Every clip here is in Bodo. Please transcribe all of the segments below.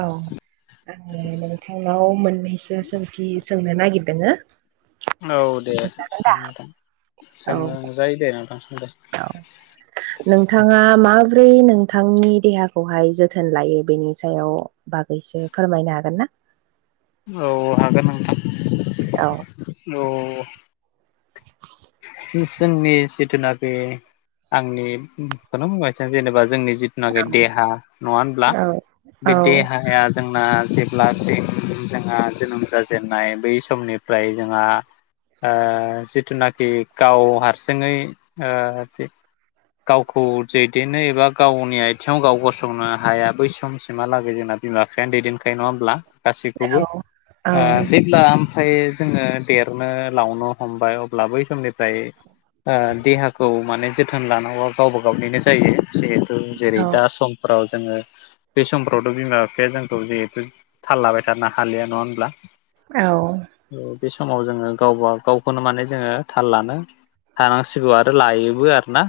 औ आङो नोंथांनाव मोननैसो सोंथि सोंनो नागिरदोंङो औ दे औ सोंजायो दे नोंथां सों दे। औ नोंथाङा माब्रै नोंथांनि देहाखौहाय जोथोन लायो बेनि सायाव बागै इसे फोरमायनो हागोन ना? औ हागोन औ नोंथां औ। [inaudible] जोंनि जिथुना बे आंनिखौनो बुंसै जेनेबा जोंनि जिथु नाखि देहा नङा होनब्ला औ औ बे देहाया जोंना जेब्लासिम जोंहा जोनोम जाजेननाय बै समनिफ्राय जोंहा ओ जिथुनाखि गाव हारसिङै ओ गावखौ दैदेननो एबा गावनि आथिङाव गाव गसंनो हाया बै समसिमहालागै जोंना बिमा बिफायानो दैदेनखायो नङा होमब्ला औ गासैखौबो औ ओ जे अब्ला ओमफ्राय जोंङो देरनो लावनो हमबाय अब्ला बै समनि फ्राय ओ देहाखौ माने जोथोन लानांगौआ गावबा गावनिनो जायोे जेहे जों जेरै दा समफोराव जोंङो बे समफ्रावथ' बिमा बिफाया जोंखौ जेहेथु थाल लाबायथारना हालिया नङा होनब्ला? औ बे समाव जोंङो गावबा गावखौनो माने जोंङो थाल लानो थानांसिगौ आरो लायोबो आरोना।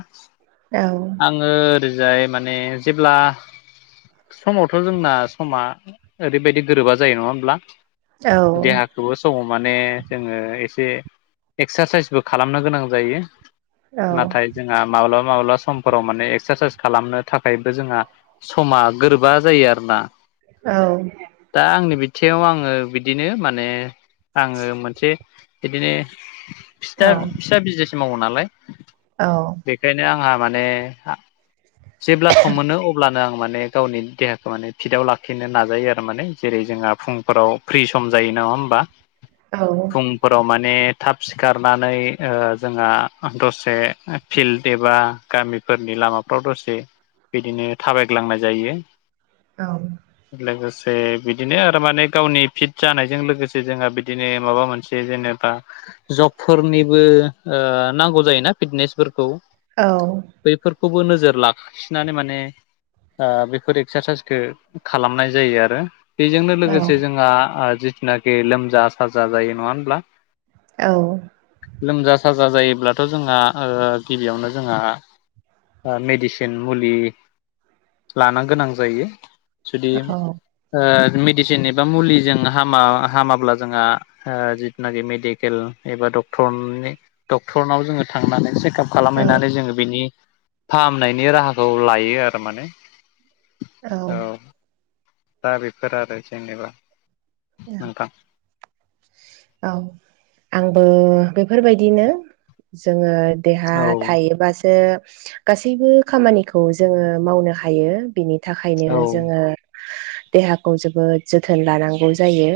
औ आंङो ओरैजाय माने जेब्ला समावथ' जोंना समा ओरैबायदि गोरोबा जायो नङा होमब्ला औ देहाखौबो समाव माने जोंङो एसे एक्सारसाइस बो खालामनो गोनां जायो नाथाय जोंहा माब्लाबा माब्ला समफोराव माने एक्सारसाइस खालामनो थाखायबो जोंहा समा गोरोबा जायो आरो ना। औ दा आंनि बिथिाव आंङो बिदिनो माने आंङो मोनसे बिदिनो औ फिथा फिसा बिजनेस मावो नालाय औ बेखायनो आंहा माने जेब्ला सम मोनो अब्लानो आं माने गावनि देहाखौ माने फिटआव लाखिनो नाजायो आरो माने जेरै जोंहा फुंफोराव फ्रि सम जायो नङा होमबा [inaudible] औ। फुंफोराव माने थाब सिखारनानै ओ जोंहा दसे फिल्ड एबा गामिफोरनि लामाफ्राव दस बिदिनो थाबायग्लांनाय जायो। औ लोगोसे बिदिनो आरो माने गावनि फिट जानायजों लोगोसे जोंहा बिदिनो माबा मोनसे बे जेनेबा जब फोरनिबो ओ नांगौ जायोना फिटनेसफोरखौ औ। बैफोरखौबो नोजोर ला सिनानो माने ओ बेफोर एक्सारसाइसखो खालामनाय जायो आरो। बेजोंनो लोगोसे जोंहा ओ जिथुनाखि लोमजा साजा जायो नङा होनब्ला औ लोमजा साजा जायोब्लाथ' जोंहा ओ गिबियावनो जोंहा ओ मेडिसिन मुलि लान गोनां जायो जुदि ओ मेडिसिन एबा मुलिजों हामा हामाब्ला जोंहा ओ जिथनागि मेडिकेल एबा डक्टरनि डक्टरनाव जोंङो थांनानै सेख कप खालामहैनानै जोंङो बिनि फाहामनायनि राहाखौ लायो आरो माने औ दा बेफोर आरो जेनेबा औ नोंथां औ आंबो बेफोरबायदिनो जोंङो देहा औ थायोबासो गासैबो खामानिखौ जोंङो मावनो हायो बेनि थाखायनो औ जोंङो देहाखौ जोबोद जोथोन लानांगौ। जायो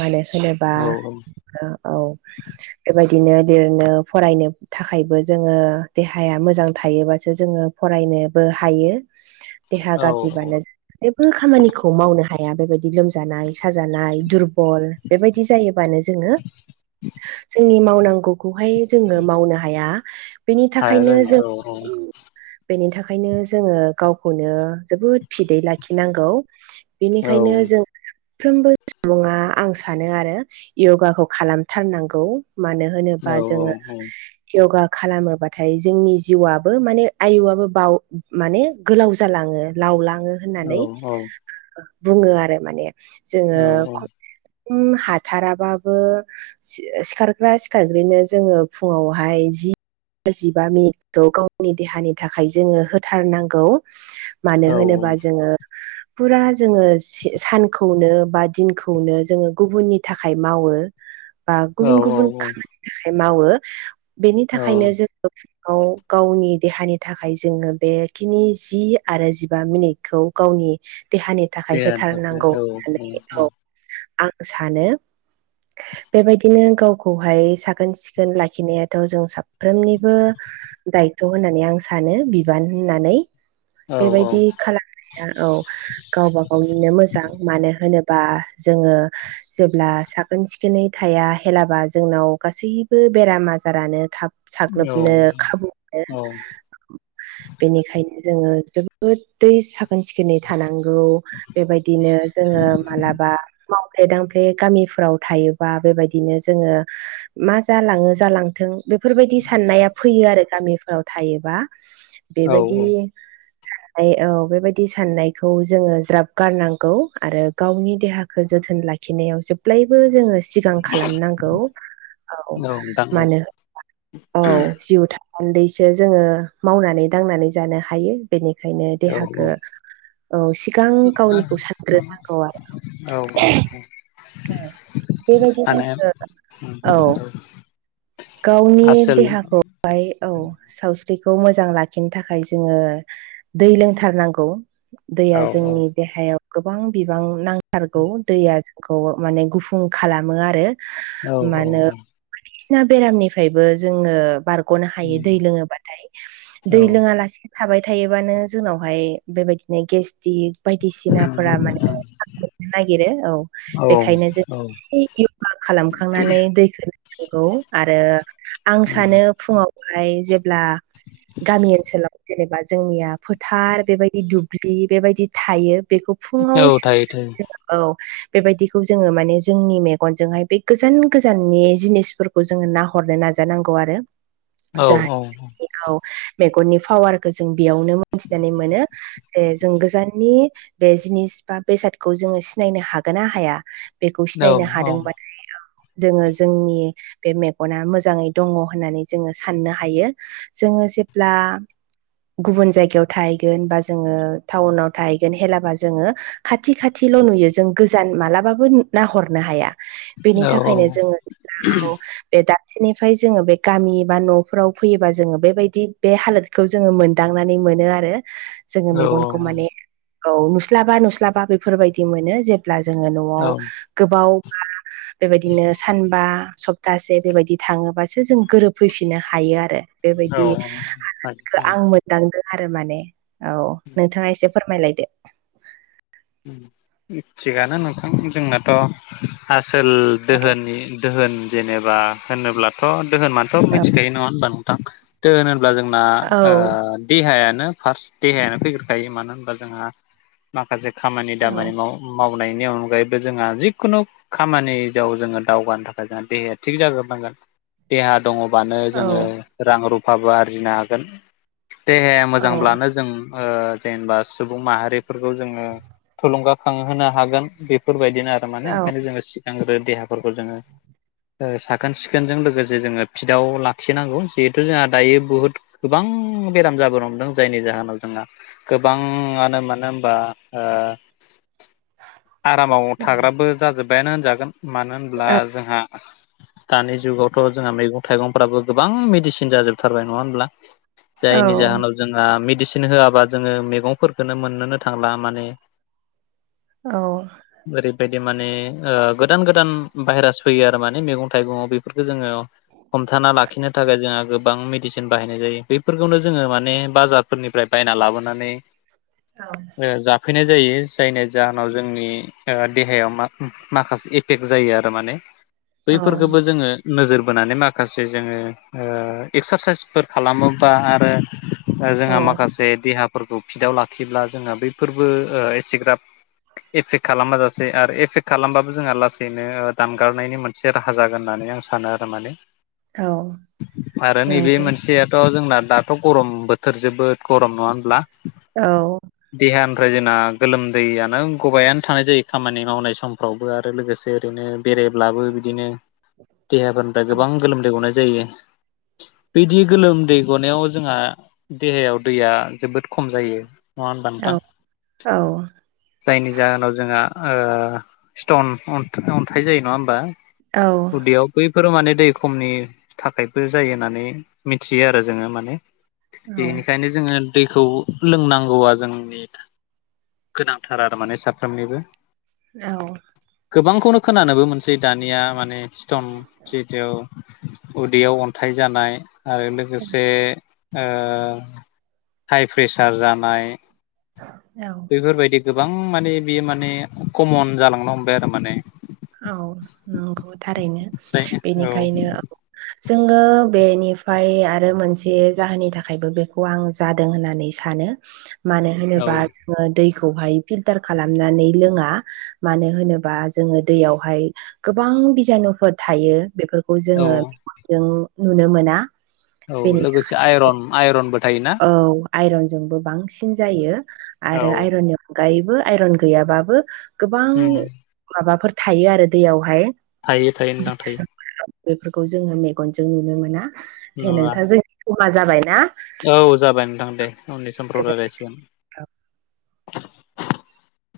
मानो होनो औ औ ओ औ बेबायदिनो लिरनो फरायनो थाखायबो जोङो देहाया मोजां थायोबासो जोङो फरायनोबो हायो। देहा औ औ गाज्रिबानो जेबो खामानिखौ मावनो हाया बेबायदि लोमजानाय साज जानाय दुरबल बेबायदि जायोबानो जोङो जोंनि मावनांगौखौहाय जोङो मावनो हाया। बेनि हाया थाखायनो जों जायो औ ओम। बेनि थाखायनो जोङो गावखौनो जोबोद फिदै लाखिनांगौ। औ बेनिखायनो जों फ्रोमबो सुबुङा आं सानो आरो य'गाखौ खालामथारनांगौ मानो औ होनोबा जोङो य'गा खालामोबाथाय जोंनि जिउआबो माने आयुआबो बाव माने गोलाव जालाङो लावलाङो। औ होननानै बुङो आरो माने जोङो औ खम हाथाराबाबो सिखारग्रा सिखारग्रोनो जोङो फुङावहाय जि जिबा मिनिटखौ गावनि देहानि थाखाय जोङो होथारनांगौ। मानो औ होनोबा जोङो पुरा जोङो सि-सान खौनो बा दिनखौनो जोङो गुबुननि थाखाय मावो। बा औ गुबुन गुबुन औ खामानिनि थाखाय मावो बेनि औ थाखायनो जों गाव गावनि देहानि थाखाय जोङो बेखिनि जि आरो जिबा मिनिटखौ गावनि देहानि थाखाय देहानि होथारनांगौ थाखायनो औ होननानै औ औ। आं सानो [inaudible] बेबायदिनो गावखौहाय साखोन सिखोन लाखिनायाथ' जों साफ्रोमनिबो दायथ' होननानै आं सानो बिबान होननानै। औ बेबायदि खालामनाया औ गावबा गावनिनो मोजां। मानो होनोबा जोङो जेब्ला साखोन सिखोनै थाया हेलाबा जोंनाव गासैबो बेराम आजारानो थाब साग्लोबनो खाबु मोनो। औ बेनिखायनो जोङो जोबोदै साखोन सिखोनै थानांगौ बेबायदिनो जोङो मालाबा मावफ्ले दांफ्ले गामिफोराव थायोबा बेबायदिनो जोङो मा जालाङो जालांथों बेफोरबायदि साननाया फैयो आरो गामिफोराव थायोबा। [inaudible] औ बेबायदि साननाय औ बेबायदि साननायखौ जोङो ज्राब गारनांगौ। आरो गावनि देहाखौ जोथोन लाखिनायाव जेब्लायबो जोङो सिगां खालामनांगौ औ नोंथां औ मानो होनोबा औ जिउ थासानदैसो जोङो मावनानै दांनानै जानो हायो बेनिखायनो औ देहाखो औ सिगां गावनिखौ सानग्रो। औ औ औ। औ बेबायदिनो माने जोङो औ। गावनि आसोल देहाखौहाय औ सावस्रिखौ मोजां लाखिनो थाखाय जोङो दै लोंथारनांगौ। औ दैया जोंनि देहायाव गोबां बिबां नांथारगौ दैया खौ माने गुफुं खालामो आरो। औ औ मानो औ। बायदिसिना बेरामनिफ्रायबो जोङो बारग'नो हायो दै लोङोबाथाय औ दै लोङा लासे थाबाय थायोबानो जोंनावहाय बेबायदिनो गेस्टिक बायदिसिनाफोरा माने [unintelligible] नागिरो औ बेखायनो जों य'गा खालामखांनानै दैखौ लोंनांगौ आरो आं सानो फुङावहाय जेब्ला गामि ओनसोलाव जेनेबा जोंनिया फोथार बेबायदि दुब्लि बेबायदि थायो बेखौ फुंआव थायो थायो [inaudible] औ बेबायदिखौ जोङो माने जोंनि मेगनजोंहाय बे गोजान गोजाननि जिनिसफोर खौ जोङो नाहरनो नाजानांगौ आरो‌। औ औ औ औ मेगननि पावारखौ जों बेयावनो मोनथिनानै मोनो ए जों गोजाननि बे जिनिस बा बेसादखौ जोङो सिनायनो हागोन ना हाया? बेखौ औ सिनायनो हादोंबाथाय जोङो जोंनि बे मेगना मोजाङै दङ होननानै जोङो साननो हायो जोङो जेब्ला गुबुन जायगायाव थाहैगोन बा जोङो टाउनाव थाहैगोन हेलाबा जोङो खाथि खाथिल' नुयो जों गोजान मालाबाबो नाहरनो हाया। बेनि औ औ थाखायनो जोङो औ बे दाबसेनिफ्राय जोङो बे गामि बा न'फोराव फैयोबा जोङो बेबायदि बे हालोद खौ जोङो मोनदांनानै मोनो आरो। जोङो औ मेगनखौ माने औ औ नुस्लाबा नुस्लाबा बेफोरबायदि मोनो जे अब्ला जोङो न'आव गोबावबा बेबायदिनो सानबा सब गासे बेबायदि थाङोबासो जों गोरोबफैफिननो हायो आरो। बेबायदि [unintelligible] औ आं मोन दांदो आरो माने औ नोंथाङा एसे फोरमायलाय दे थिगानो नोंथां जोंनाथ' आसोल औ दोहोनि दोहोन जेनेबा होनोब्लाथ' दोहोनाथ' औ मिथिखायो नङा होनबा नोंथां? दोहोन होनब्ला जोंना औ ओ देहायानो फार्स्ट देहायानो फैग्रोखायो मानो होनबा जोंहा माखासे खामानि औ दामानि माव मावनायनि अनगायैबो जोंहा जिखुनु खामानि जाव जोङो दावगानो थाखाय जोंहा देहाया थिग जागोरनांगोन देहा दङबानो औ जोङो रां रुफाबो आरजिनो हागोन देहाया औ मोजांब्लानो जों ओ जेनेबा सुबुं माहारिफोरखौ जोङो थुलुंगाखांहोनो हागोन बेफोरबायदिनो आरो औ माने ओंखायनो जोङो सिगांग्रो देहाफोरखौ जोङो ओ साखोन सिखोनजों लोगोसे जोङो फिटआव लाखिनांगौ जिहेथु जोंहा दायो बुहुद गोबां बेराम जाबोनो हमदों जायनि जाहोनाव जोंहा गोबाङानो मानो होमबा ओ आरामाव थाग्राबो जाजोब्बायानो होनजागोन मानो होनब्ला जोंहा दानि जुगावथ' जोंहा मैगं थाइगंफ्राबो गोबां मेडिसिन जाजोबथारबाय नङा होमब्ला? औ जायनि जाहोनाव जोंहा मेडिसिन होआबा जोङो मैगंफोरखौनो मोननोनो थांला माने [inaudible] औ ओरैबायदि माने ओ गोदान-गोदान भाइरास फैयो आरो माने मैगं थाइगंआव बेफोरफोरखौ जोङो हमथाना लाखिनो थाखाय जोंहा गोबां मेडिसिन बाहायनाय जायो बेैफोरखौनो जोङो माने बाजारफोरनिफ्राय बायना लाबोनानै। औ ओ जाफैनाय जायो जायनि जाहोनाव जोंनि ओ देहायाव माख-माखासे एफेक्ट जायो आरो माने औ बैफोरफोरखौबो जोङो नोजोर बोनानै माखासे जोङो ओ एक्सारसाइसफोर खालामोबा आरो जोंहा औ माखासे देहाफोरखौ फिटआव लाखिब्ला जोंहा बैफोरबो ‌ओ एसेग्राब एफेक्ट खालामबाजसेै आरो एफेक्ट खालामबाबो जोंहा लासैनो दानगारनायनि मोन से राहा जागोन होननानै आं सानो आरो माने औ आरो नैबे मोनसे थ' जोंना दाथ' गरम बोथोर जोबोद गरम नङा होनब्ला औ देहानिफ्राय जोंना गोलोमदैयानो गबबायानो थानाय जायो खामानि मावनाय समफ्रावबो आरो लोगोसे ओरैनो बेरायब्लाबो बिदिनो देहाफोरनिफ्राय गोबां गोलोमदै गनाय जायो। बिदि गोलोमदै गनायाव जोंहा देहायाव दैया जोबोद खम जायो नङा होनोमबा नोंथां। जायनि जाहोनाव जोंहा ओ स्टन अन-अन्थाइ जायो नङा होमबा? उदियाव बैफोराव माने दै खमनि थाखायबो जायो होननानै मिथियो आरो जोङो माने। बेनिखायनो जोङो दैखौ लोंनांगौआ जों [unintelligible] गोनांथार आरो माने साफ्रोमनिबो। औ गोबांखौनो खोनानोबो मोनसै दानिया माने स्टन [unintelligible] उदैयाव अन्थाइ जानाय आरो लोगोसे। ओ हाइप्रेसार जानाय औ। बेफोरबायदि गोबां माने बियो माने कमन जालांनो हमबाय आरो माने। औ नोंखौ थारैनो। बेनिखायनो औ जोङो बेनिफ्राय आरो मोनसे जाहोननि थाखायबो बेखौ आं जादों होननानै सानो मानो होनोबा दैखौहाय फिलटार खालामनानै लोङा मानो होनोबा जोङो दैयावहाय गोबां बिजानुफोर थायो बेफोरखौ औ जोङो। जों नुनो मोना। औ बेनि लोगोसे आयरन आइरनबो थायोना? औ आइरनजोंबो बांसिन जायो औ आरो आइरननि नगायैबो आइरन गैयाबाबबो गोबां उम माबाफोर थायो आरो दैयावहाय थायो थायो नोंथां थायो बेफोरखौ जोङो मेगनजों नुनो मोना दे नङा नोंथा जों समा जाबायना। औ जाबाय नोंथां दे उननि समफ्राव गोजोनथों। रायलायसै। [inaudible]